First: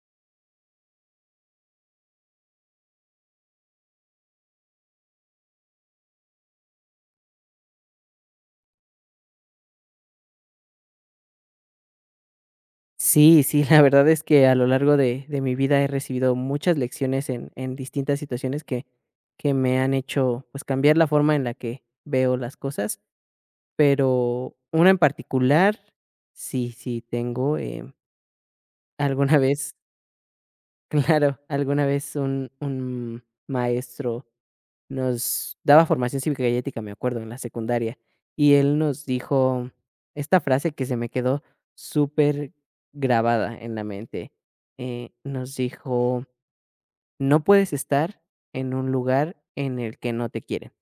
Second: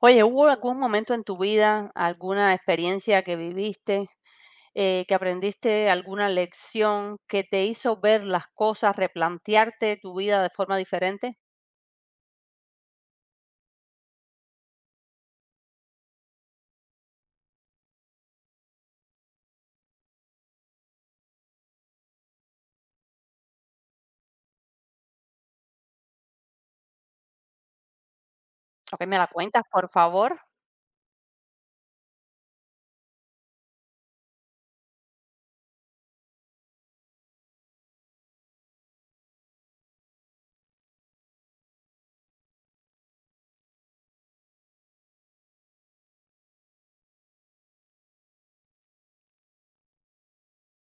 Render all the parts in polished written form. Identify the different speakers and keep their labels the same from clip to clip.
Speaker 1: Oye, ¿hubo algún momento en tu vida, alguna experiencia que viviste, que aprendiste alguna lección que te hizo ver las cosas, replantearte tu vida de forma diferente?
Speaker 2: Sí, sí, la verdad es que a lo largo de mi vida he recibido muchas lecciones en distintas situaciones que me han hecho, pues, cambiar la forma en la que veo las cosas, pero una en particular, sí, sí tengo,
Speaker 1: Ok, ¿me la
Speaker 2: alguna
Speaker 1: cuentas,
Speaker 2: vez
Speaker 1: por favor?
Speaker 2: claro, alguna vez un maestro nos daba formación cívica y ética, me acuerdo, en la secundaria, y él nos dijo esta frase que se me quedó súper grabada en la mente. Nos dijo: "No puedes estar en un lugar en el que no te quieren".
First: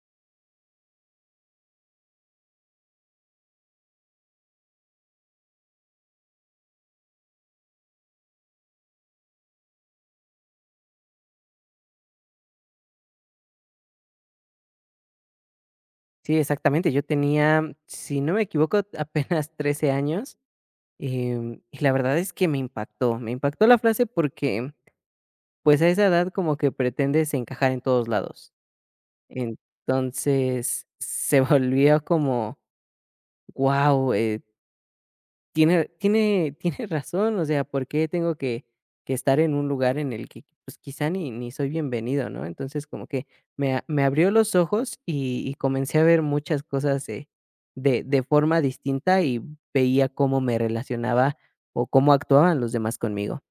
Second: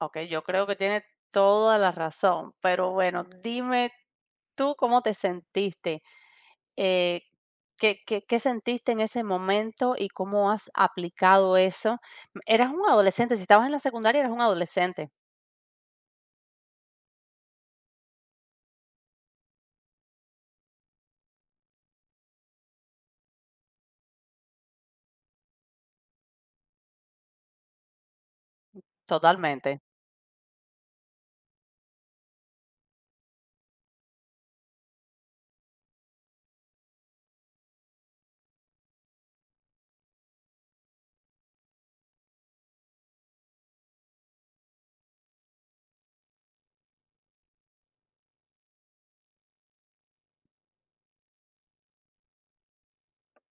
Speaker 1: Ok, yo creo que tiene toda la razón, pero bueno, dime tú cómo te sentiste, eh, qué sentiste en ese momento y cómo has aplicado eso. Eras un adolescente, si estabas en la secundaria eras un adolescente,
Speaker 2: Sí, exactamente, yo tenía, si no me equivoco, apenas 13 años, y la verdad es que me impactó la frase porque, pues, a esa edad como que pretendes encajar en todos lados.
Speaker 1: totalmente.
Speaker 2: Entonces, se volvió como, wow, tiene tiene razón, o sea, ¿por qué tengo que estar en un lugar en el que, pues, quizá ni soy bienvenido, ¿no? Entonces, como que me abrió los ojos y comencé a ver muchas cosas, de forma distinta y veía cómo me relacionaba o cómo actuaban los demás conmigo.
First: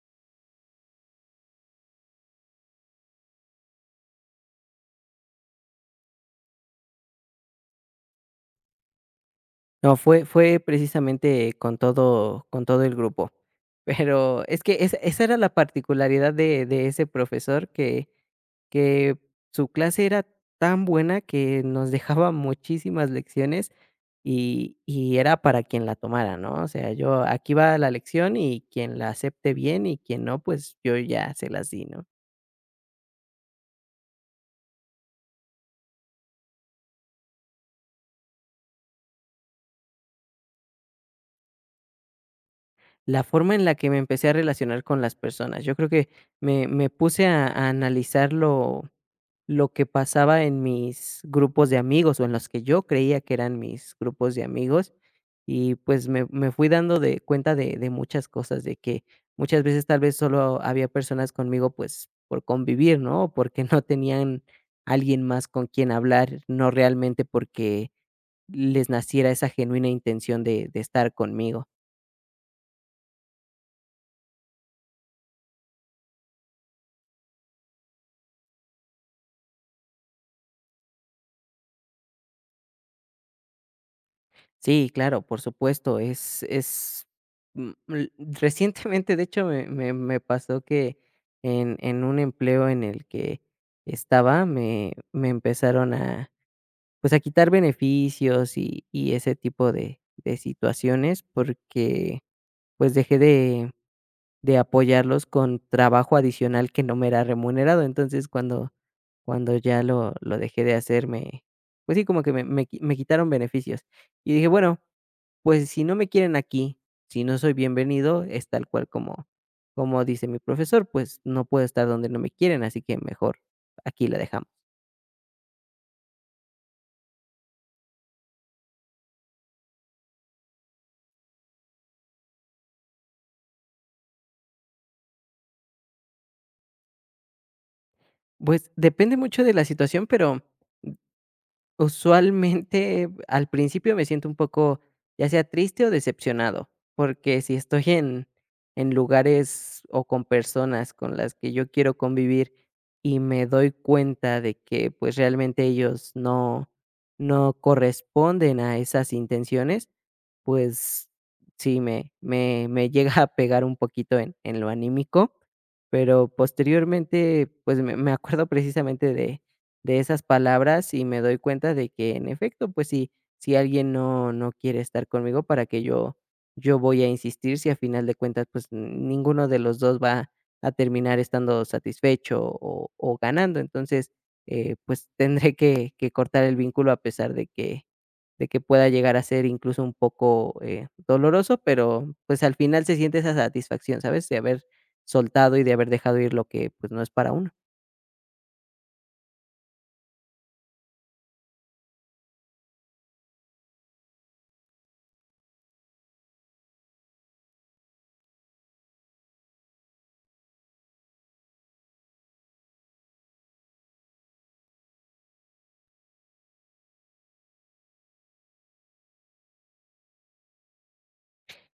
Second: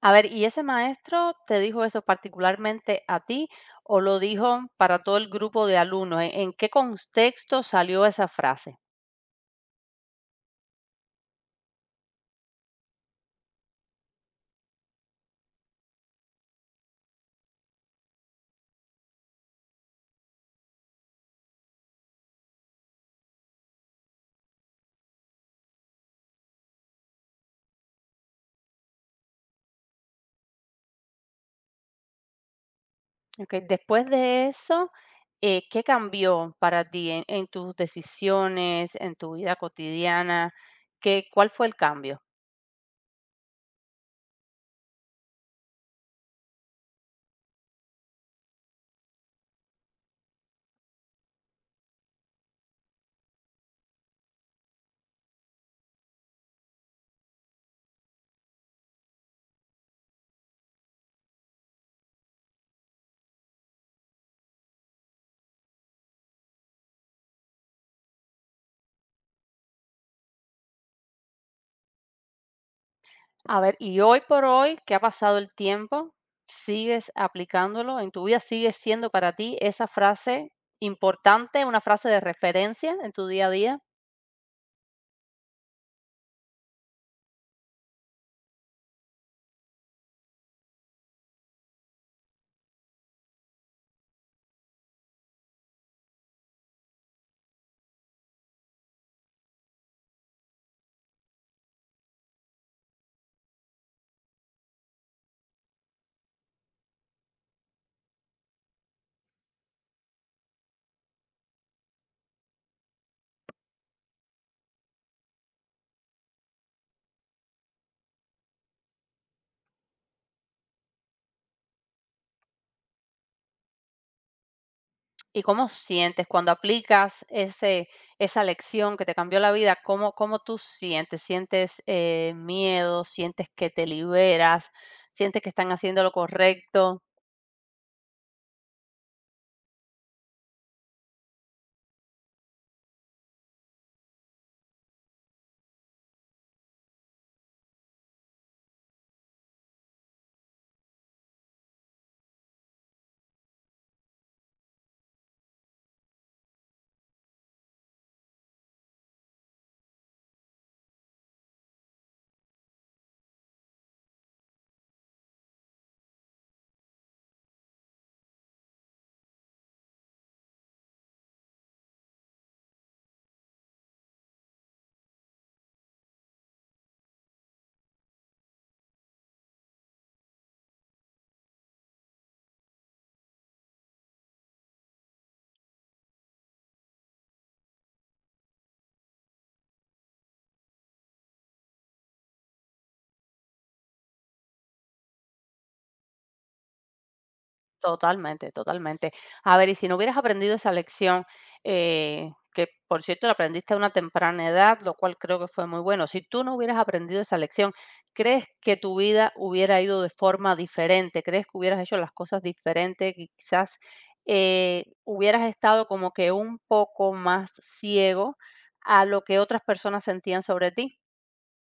Speaker 1: A ver, ¿y ese maestro te dijo eso particularmente a ti o lo dijo para todo el grupo de alumnos? En qué contexto salió esa frase?
Speaker 2: No, fue precisamente con todo el grupo. Pero es que esa era la particularidad de ese profesor que que su clase era tan buena que nos dejaba muchísimas lecciones y era para quien la tomara, ¿no? O sea, yo aquí va la lección y quien la acepte bien y quien no, pues yo ya se las di, ¿no?
Speaker 1: Ok, después de eso, ¿qué cambió para ti en tus decisiones, en tu vida cotidiana? ¿Qué, cuál fue el cambio?
Speaker 2: La forma en la que me empecé a relacionar con las personas, yo creo que me puse a analizarlo, lo que pasaba en mis grupos de amigos, o en los que yo creía que eran mis grupos de amigos, y pues me fui dando de cuenta de muchas cosas, de que muchas veces tal vez solo había personas conmigo, pues, por convivir, ¿no? O porque no tenían alguien más con quien hablar, no realmente porque les naciera esa genuina intención de estar conmigo.
Speaker 1: A ver, y hoy por hoy, ¿qué ha pasado el tiempo? ¿Sigues aplicándolo? ¿En tu vida sigue siendo para ti esa frase importante, una frase de referencia en tu día a día?
Speaker 2: Sí, claro, por supuesto, es, mm, l recientemente, de hecho, me pasó que en un empleo en el que estaba, me empezaron a, pues, a quitar beneficios y ese tipo de situaciones, porque, pues, dejé de apoyarlos con trabajo adicional que no me era remunerado. Entonces, cuando ya lo dejé de hacer, me pues sí, como que me quitaron beneficios. Y dije: "Bueno, pues, si no me quieren aquí, si no soy bienvenido, es tal cual como dice mi profesor, pues, no puedo estar donde no me quieren, así que mejor aquí la dejamos".
Speaker 1: ¿Y cómo sientes cuando aplicas ese, esa lección que te cambió la vida? ¿Cómo, cómo tú sientes? ¿Sientes miedo? ¿Sientes que te liberas? ¿Sientes que están haciendo lo correcto?
Speaker 2: Pues, depende mucho de la situación, pero usualmente al principio me siento un poco, ya sea triste o decepcionado, porque si estoy en lugares o con personas con las que yo quiero convivir y me doy cuenta de que, pues, realmente ellos no no corresponden a esas intenciones. Pues sí, me llega a pegar un poquito en lo anímico, pero posteriormente, pues, me acuerdo precisamente de esas palabras y me doy cuenta de que, en efecto, pues, si si alguien no quiere estar conmigo, ¿para que yo voy a insistir si a final de cuentas, pues, ninguno de los 2 va a terminar estando satisfecho o ganando? Entonces, pues, tendré que cortar el vínculo a pesar de que pueda llegar a ser incluso un poco, doloroso, pero, pues, al final se siente esa satisfacción, ¿sabes? De haber soltado y de haber dejado ir lo que, pues, no es para uno.
Speaker 1: Totalmente, totalmente. A ver, y si no hubieras aprendido esa lección, que por cierto la aprendiste a una temprana edad, lo cual creo que fue muy bueno, si tú no hubieras aprendido esa lección, ¿crees que tu vida hubiera ido de forma diferente? ¿Crees que hubieras hecho las cosas diferente? Que quizás hubieras estado como que un poco más ciego a lo que otras personas sentían sobre ti.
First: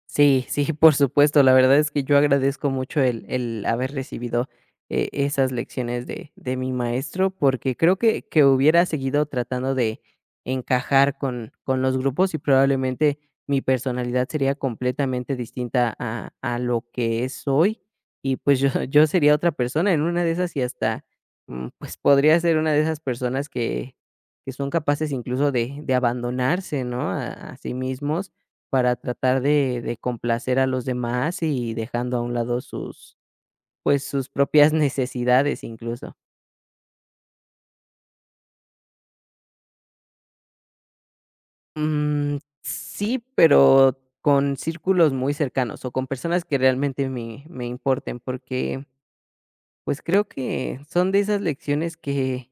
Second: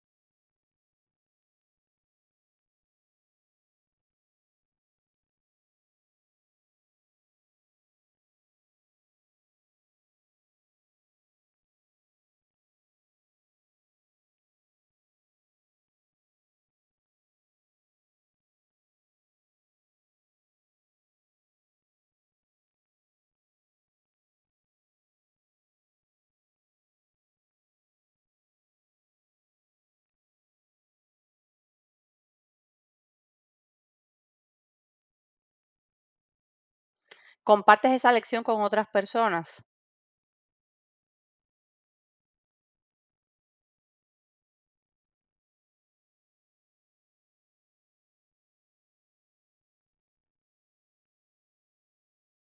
Speaker 2: Sí, sí, por supuesto. La verdad es que yo agradezco mucho el haber recibido, esas lecciones de mi maestro, porque creo que hubiera seguido tratando de encajar con los grupos y probablemente mi personalidad sería completamente distinta a lo que es hoy. Y, pues, yo yo sería otra persona en una de esas y hasta, pues, podría ser una de esas personas que son capaces incluso de abandonarse, ¿no?, a sí mismos. Para tratar de complacer a los demás y dejando a un lado sus, pues, sus propias necesidades incluso.
Speaker 1: ¿Compartes esa lección con otras personas?
Speaker 2: Mm, sí, pero con círculos muy cercanos o con personas que realmente me importen, porque, pues, creo que son de esas lecciones que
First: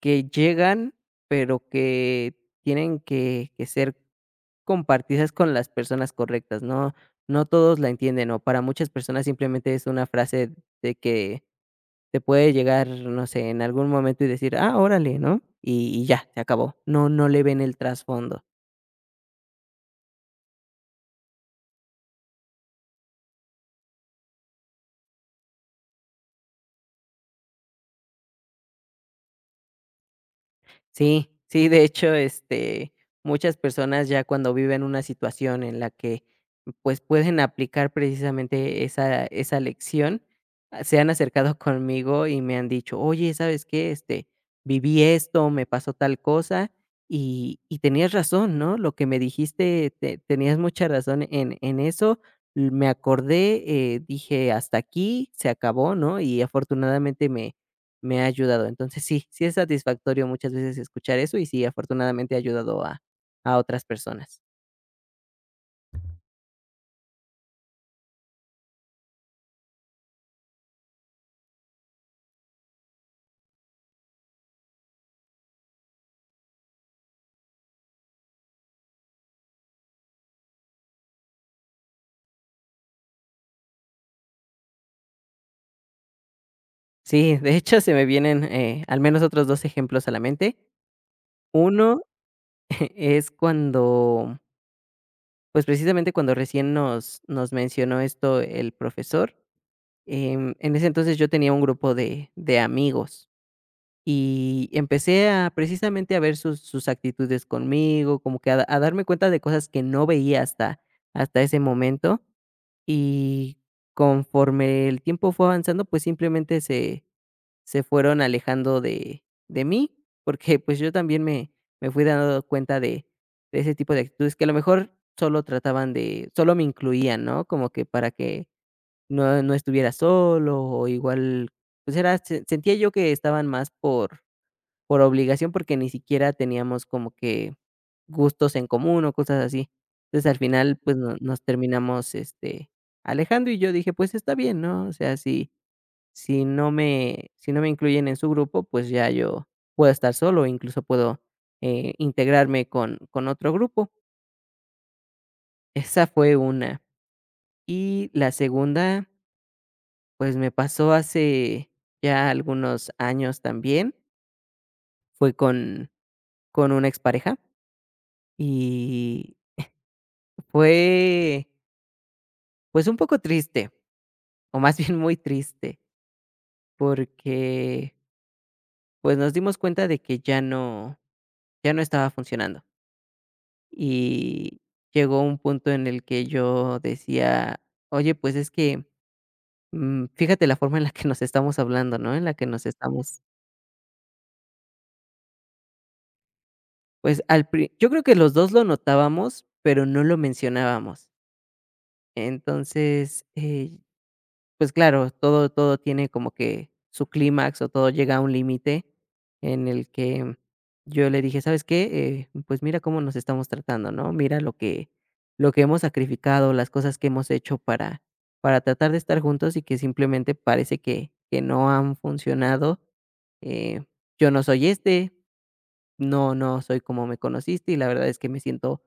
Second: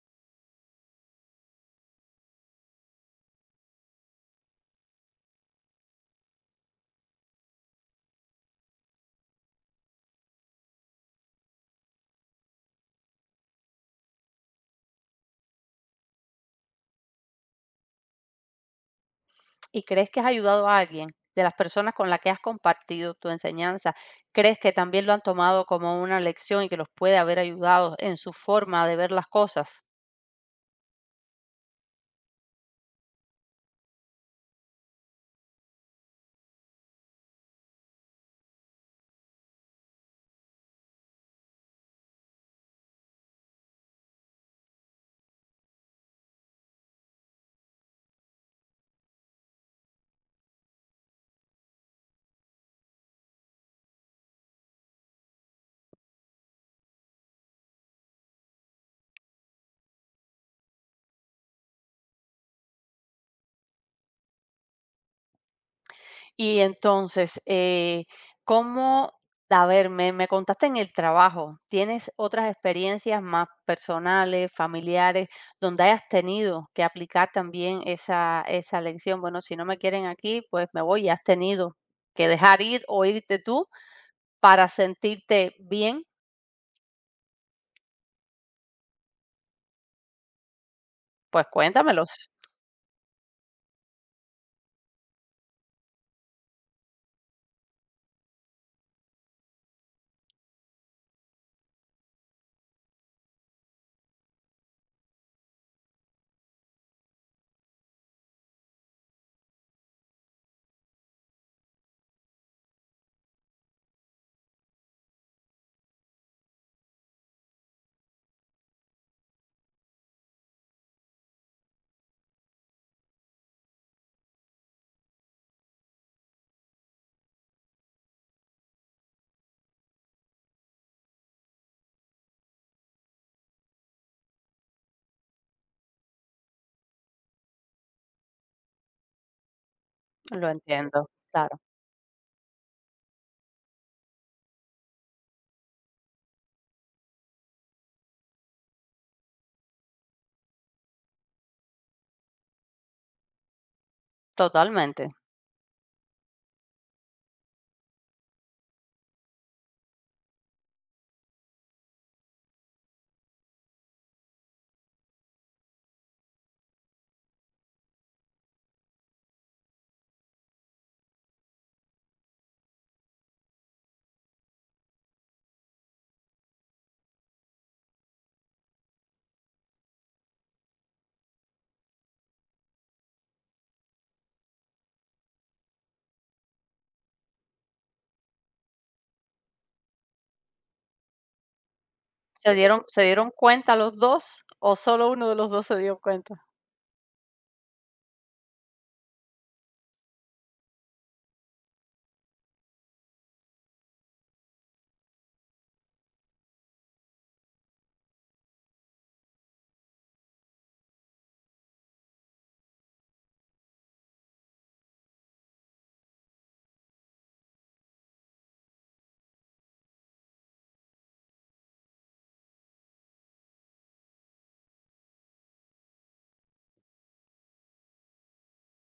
Speaker 2: llegan, pero que tienen que ser compartidas con las personas correctas, no no todos la entienden, o para muchas personas simplemente es una frase de que te puede llegar, no sé, en algún momento y decir: "Ah, órale", ¿no? Y ya, se acabó. No le ven el trasfondo.
Speaker 1: ¿Y crees que has ayudado a alguien de las personas con las que has compartido tu enseñanza? ¿Crees que también lo han tomado como una lección y que los puede haber ayudado en su forma de ver las cosas?
Speaker 2: Sí, sí, de hecho, este, muchas personas ya cuando viven una situación en la que, pues, pueden aplicar precisamente esa lección, ah, se han acercado conmigo y me han dicho: "Oye, ¿sabes qué? Este, viví esto, me pasó tal cosa, y tenías razón, ¿no? Lo que me dijiste, te tenías mucha razón en eso, me acordé, dije: 'Hasta aquí, se acabó', ¿no?". Y afortunadamente me ha ayudado. Entonces sí, sí es satisfactorio muchas veces escuchar eso y sí, afortunadamente ha ayudado a otras personas.
Speaker 1: Y entonces, ¿cómo, a ver, me contaste en el trabajo, ¿tienes otras experiencias más personales, familiares, donde hayas tenido que aplicar también esa lección? Bueno, si no me quieren aquí, pues me voy y has tenido que dejar ir o irte tú para sentirte bien.
Speaker 2: Sí, de hecho, se me vienen, al menos otros 2 ejemplos a la mente.
Speaker 1: Pues
Speaker 2: Uno
Speaker 1: cuéntamelos,
Speaker 2: es cuando, pues, precisamente cuando recién nos mencionó esto el profesor, en ese entonces yo tenía un grupo de amigos y empecé a, precisamente, a ver sus actitudes conmigo, como que a darme cuenta de cosas que no veía hasta ese momento. Y conforme el tiempo fue avanzando, pues, simplemente se fueron alejando de mí, porque, pues, yo también me fui dando cuenta de ese tipo de actitudes que a lo mejor solo trataban de solo me incluían, ¿no? Como que para que no estuviera solo o igual, pues, era se sentía yo que estaban más por obligación, porque ni siquiera teníamos como que gustos en común o cosas así. Entonces, al
Speaker 1: lo
Speaker 2: final, pues,
Speaker 1: entiendo,
Speaker 2: no nos
Speaker 1: claro,
Speaker 2: terminamos, este, alejando, y yo dije: "Pues está bien", ¿no? O sea, si si no me incluyen en su grupo, pues ya yo puedo estar solo, incluso puedo, integrarme con otro grupo.
Speaker 1: totalmente.
Speaker 2: Esa fue una. Y la segunda, pues, me pasó hace ya algunos años también, fue con una expareja, y fue, pues, un poco triste, o más bien muy triste, porque, pues, nos dimos cuenta de que ya no estaba funcionando. Y llegó un punto en el que yo decía: "Oye, pues, es que, fíjate la forma en la que nos estamos hablando, ¿no?, en la que
Speaker 1: ¿Se
Speaker 2: nos
Speaker 1: dieron se
Speaker 2: estamos".
Speaker 1: dieron cuenta los 2 o solo uno de los 2 se dio cuenta?
Speaker 2: Pues, al pri yo creo que los 2 lo notábamos, pero no lo mencionábamos. Entonces, pues claro, todo tiene como que su clímax, o todo llega a un límite en el que yo le dije: "¿Sabes qué? Pues mira cómo nos estamos tratando, ¿no? Mira lo que hemos sacrificado, las cosas que hemos hecho para tratar de estar juntos y que simplemente parece que no han funcionado. Eh, yo no soy este, no soy como me conociste, y la verdad es que me siento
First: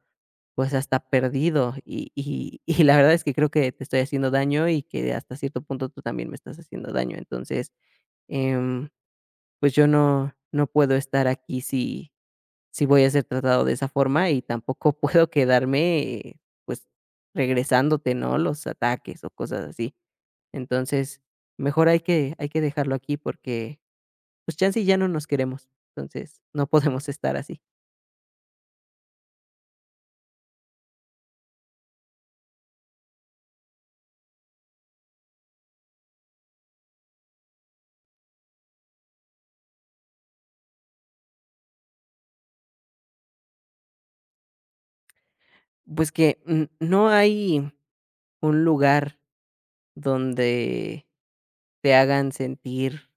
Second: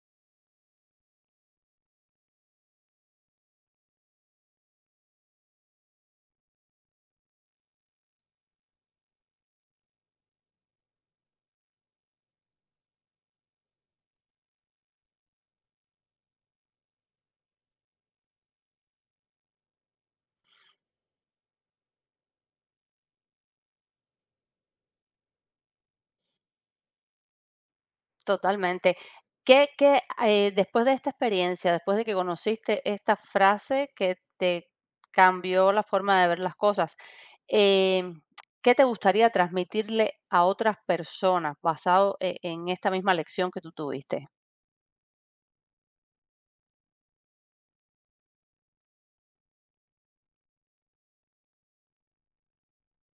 Speaker 2: pues, hasta perdido. Y y la verdad es que creo que te estoy haciendo daño y que hasta cierto punto tú también me estás haciendo daño. Entonces, em, pues, yo no puedo estar aquí si si voy a ser tratado de esa forma y tampoco puedo quedarme, pues, regresándote, ¿no?, los ataques o cosas así. Entonces, mejor hay que dejarlo aquí porque, pues, chance y ya no nos queremos. Entonces, no podemos estar así".
Speaker 1: Totalmente. ¿Qué qué, después de esta experiencia, después de que conociste esta frase que te cambió la forma de ver las cosas, em, ¿qué te gustaría transmitirle a otras personas basado en esta misma lección que tú tuviste?
Speaker 2: Pues, que, no hay un lugar donde te hagan sentir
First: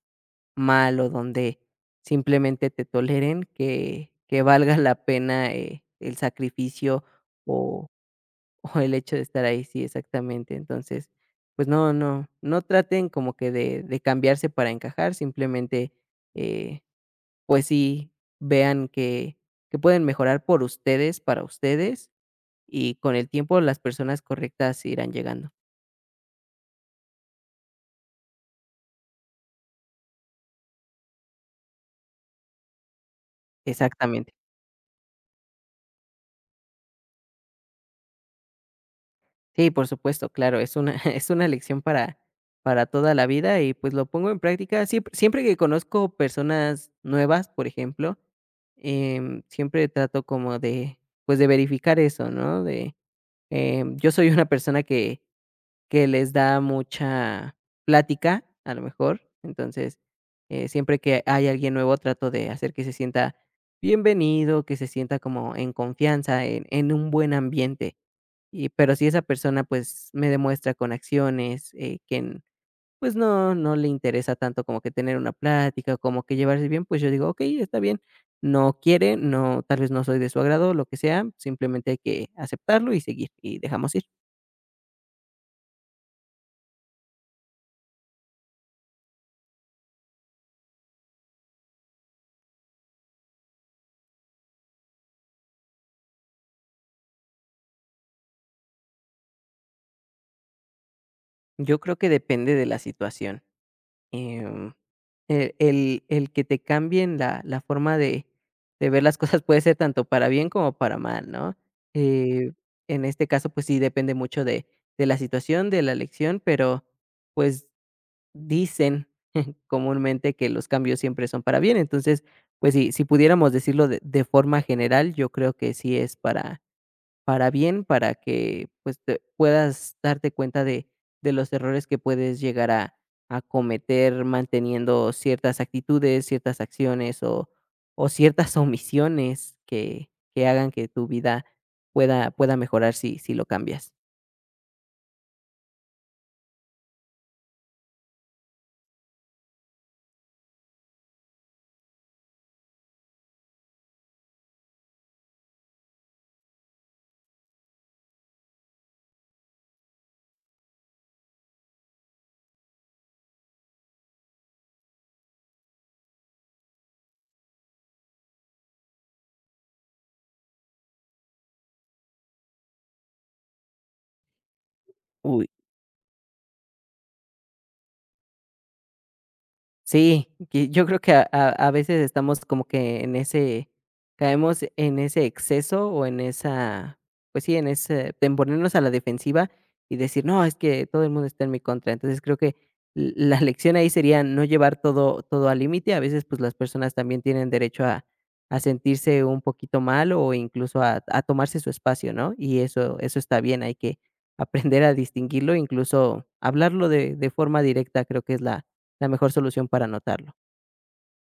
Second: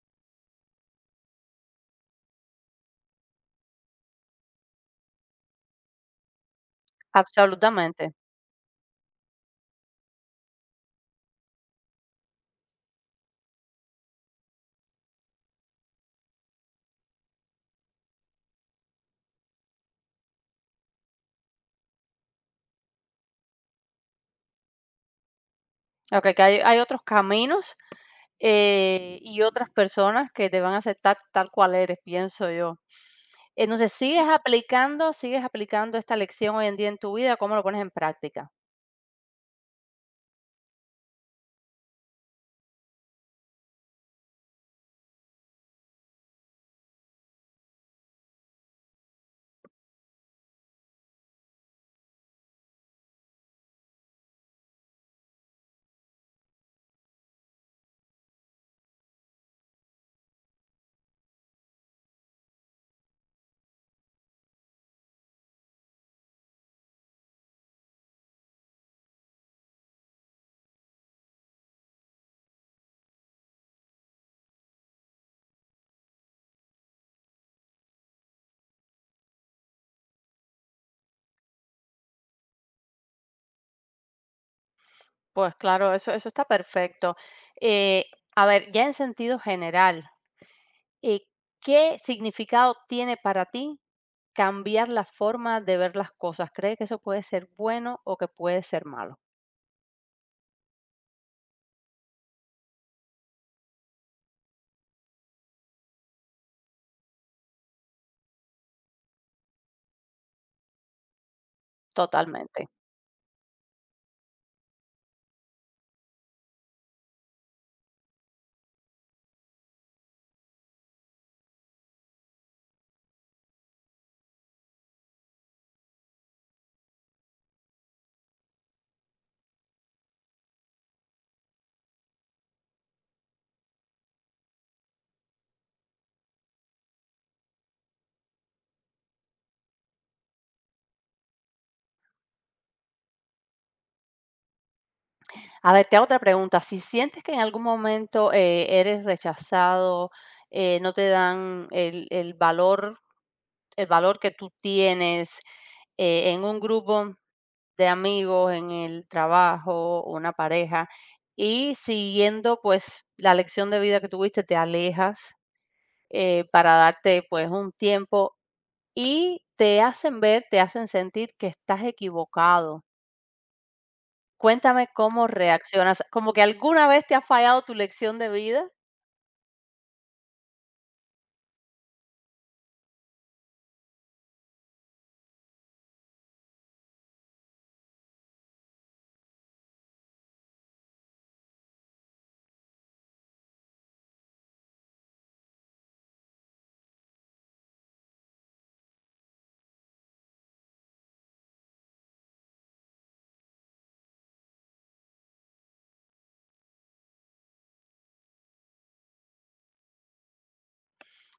Speaker 2: mal o donde simplemente te toleren, que valga la pena, el sacrificio o
Speaker 1: Absolutamente.
Speaker 2: o el hecho de estar ahí. Sí, exactamente. Entonces, pues no traten como que de cambiarse para encajar, simplemente, eh, pues sí, vean que pueden mejorar por ustedes, para ustedes, y con el tiempo las personas correctas irán llegando.
Speaker 1: Okey, que hay otros caminos, y otras personas que te van a aceptar tal cual eres, pienso yo. Entonces,
Speaker 2: Exactamente.
Speaker 1: sigues aplicando esta lección hoy en día en tu vida? ¿Cómo lo pones en práctica?
Speaker 2: Sí, por supuesto, claro, es una es una lección para toda la vida y, pues, lo pongo en práctica. Siempre que conozco personas nuevas, por ejemplo, siempre trato como de, pues, de verificar eso, ¿no? De, yo soy una persona que les da mucha plática, a lo mejor. Entonces, siempre que hay alguien nuevo, trato de hacer que se sienta bienvenido, que se sienta como en confianza, en un buen ambiente. Y, pero si esa persona, pues, me demuestra con acciones, que n pues no le interesa tanto como que tener una plática, como que llevarse bien, pues yo digo: "Okey, está bien. No quiere, no, tal vez no soy de su agrado, lo que sea, simplemente hay que aceptarlo y seguir, y dejamos ir".
Speaker 1: Pues claro, eso está perfecto. Eh, a ver, ya en sentido general, eh, ¿qué significado tiene para ti cambiar la forma de ver las cosas? ¿Crees que eso puede ser bueno o que puede ser malo?
Speaker 2: Yo creo que depende de la situación. Em, el que te cambien la forma de ver las cosas puede ser tanto para bien como para mal, ¿no? Eh,
Speaker 1: Totalmente.
Speaker 2: en este caso, pues sí, depende mucho de la situación, de la lección, pero, pues, dicen comúnmente que los cambios siempre son para bien. Entonces, pues sí, si pudiéramos decirlo de forma general, yo creo que sí es para bien, para que, pues, te puedas darte cuenta de los errores que puedes llegar a cometer manteniendo ciertas actitudes, ciertas acciones o ciertas omisiones que hagan que tu vida pueda mejorar si lo cambias.
Speaker 1: A ver, te hago otra pregunta. Si sientes que en algún momento eres rechazado, no te dan el valor que tú tienes, en un grupo de amigos, en el trabajo, una pareja, y siguiendo pues la lección de vida que tuviste, te alejas, para darte pues un tiempo, y te hacen ver, te hacen sentir que estás equivocado. Cuéntame cómo
Speaker 2: Uy.
Speaker 1: reaccionas, como que alguna vez te ha fallado tu lección de vida.
Speaker 2: Sí, que yo creo que a veces estamos como que en ese caemos en ese exceso o en esa, pues sí, en ese en ponernos a la defensiva y decir: "No, es que todo el mundo está en mi contra". Entonces, creo que l la lección ahí sería no llevar todo al límite. A veces, pues, las personas también tienen derecho a sentirse un poquito mal o incluso a tomarse su espacio, ¿no? Y eso está bien, hay que aprender a distinguirlo, incluso hablarlo de forma directa, creo que es la mejor solución para anotarlo.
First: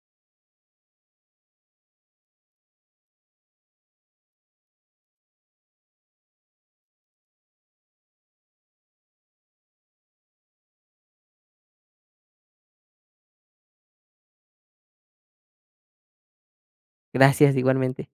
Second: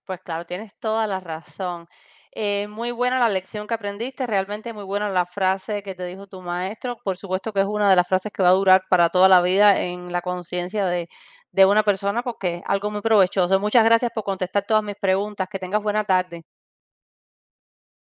Speaker 1: Pues claro, tienes toda la razón. Muy buena la lección que aprendiste, realmente muy buena la frase que te dijo tu maestro. Por supuesto que es una de las frases que va a durar para toda la vida en la conciencia de una persona porque es algo muy provechoso. Muchas gracias por contestar todas mis preguntas. Que tengas buena tarde.
Speaker 2: Gracias, igualmente.